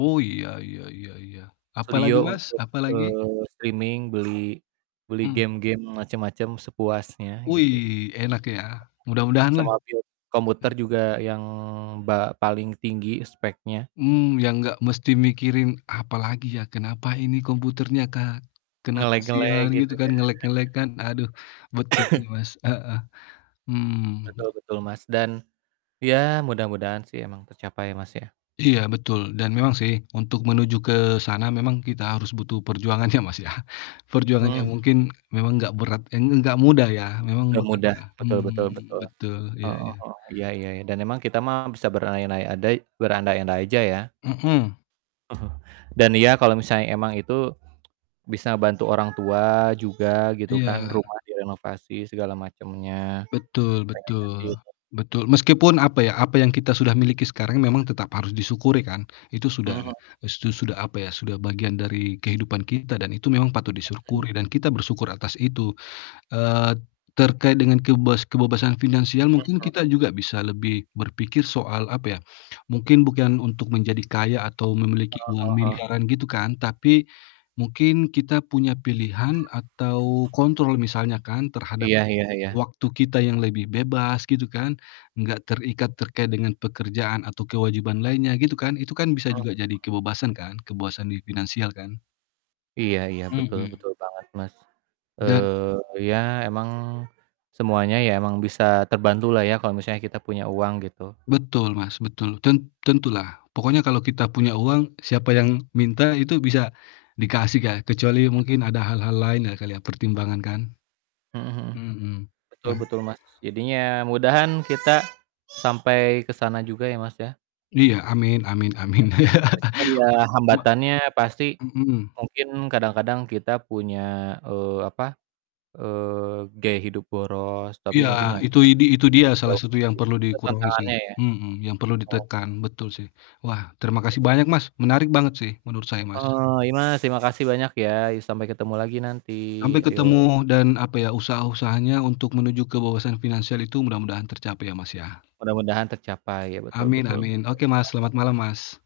Oiya, iya iya iya. Apalagi Studio Mas, untuk, apalagi? eee, streaming, beli beli Mhm. game-game, macem-macem, sepuasnya gitu. Wih, enak ya, mudah-mudahan lah. Sama build Mhm. komputer juga yang ba paling tinggi speknya. Mmm, yang nggak mesti mikirin, "Apalagi ya? Kenapa ini komputernya, Kak?" Karena kasian Nge-lag-nge-lag gitu gitu kan, ya. nge-lag-nge-lag kan. Aduh betul sih Mas, heeh. Hmm. Betul betul, Mas. Dan ya mudah-mudahan sih emang tercapai sih Mas ya. Iya, betul. Dan memang sih, untuk menuju ke sana memang kita harus butuh perjuangan ya Mas ya, perjuangan Mhm yang mhm. mungkin memang nggak berat eh, nggak mudah ya, memang Enggak berat mudah, lah. betul betul Hmm. betul. Betul, iya Heeh iya. heeh. Iya iya, dan emang kita mah bisa beranaiaiadai berandai-andai aja ya. Mhm. Dan ya, kalo misalnya emang itu, bisa ngebantu orang tua juga gitu kan, Iya. rumah direnovasi segala macemnya. Betul Pengen ngasih betul. untuk Betul, meskipun, apa ya, apa yang kita sudah miliki sekarang memang tetap harus disyukuri kan, itu sudah Mhm mhm. su sudah apa ya, sudah bagian dari kehidupan kita, dan itu memang patut Mhm. disyukuri dan kita bersyukur atas itu, eee, terkait dengan keibas kebebasan finansial mungkin Mhm. kita juga bisa lebih berpikir soal, apa ya, mungkin bukan untuk menjadi kaya atau memiliki Heeh uang heeh heeh. miliaran gitu kan, tapi mungkin kita punya pilihan atau kontrol misalnya kan terhadap Iya iya iya. waktu kita yang lebih bebas gitu kan, nggak terikat terkait dengan pekerjaan atau kewajiban lainnya gitu kan, itu kan bisa Mhm juga jadi mhm. kebebasan kan? Kebebasan di finansial kan? Iya iya, betul Mhm. betul banget, Mas. Dan Eee, ya emang semuanya ya emang bisa terbantu lah ya kalau misalnya kita punya uang gitu. Betul Mas, betul. Ten tentulah. Pokoknya kalau kita punya uang, siapa yang minta itu bisa dikasih ya, kecuali Mmm. mungkin ada hal-hal lain ya kali ya, pertimbangan kan. Mhm mhm. Mhm. Betul Wah. betul Mas jadinya mudahan kita sampai ke sana juga ya Mas ya. Iya. Amin amin amin. Meskipun ya Ba hambatannya pasti Mhm. mungkin kadang-kadang kita punya, eee, apa, eee, gaya hidup boros, tapi Iya, mungkin ya itu idi itu dia salah satu dijauhkan yang sih. perlu Itu dikurangi sih. tantangannya ya. Mhm, yang perlu Mhm. ditekan. Betul sih. Wah terima kasih banyak Mas, menarik banget sih menurut saya, Mas. Eee, iya Mas, terima kasih banyak ya, sampai ketemu lagi nanti, Sampai ketemu yok. dan, apa ya, usaha-usahanya untuk menuju ke wawasan finansial itu mudah-mudahan tercapai ya Mas ya. Mudah-mudahan tercapai, ya betul Amin betul. amin. Oke Mas, selamat [unintelligible] malam, Mas.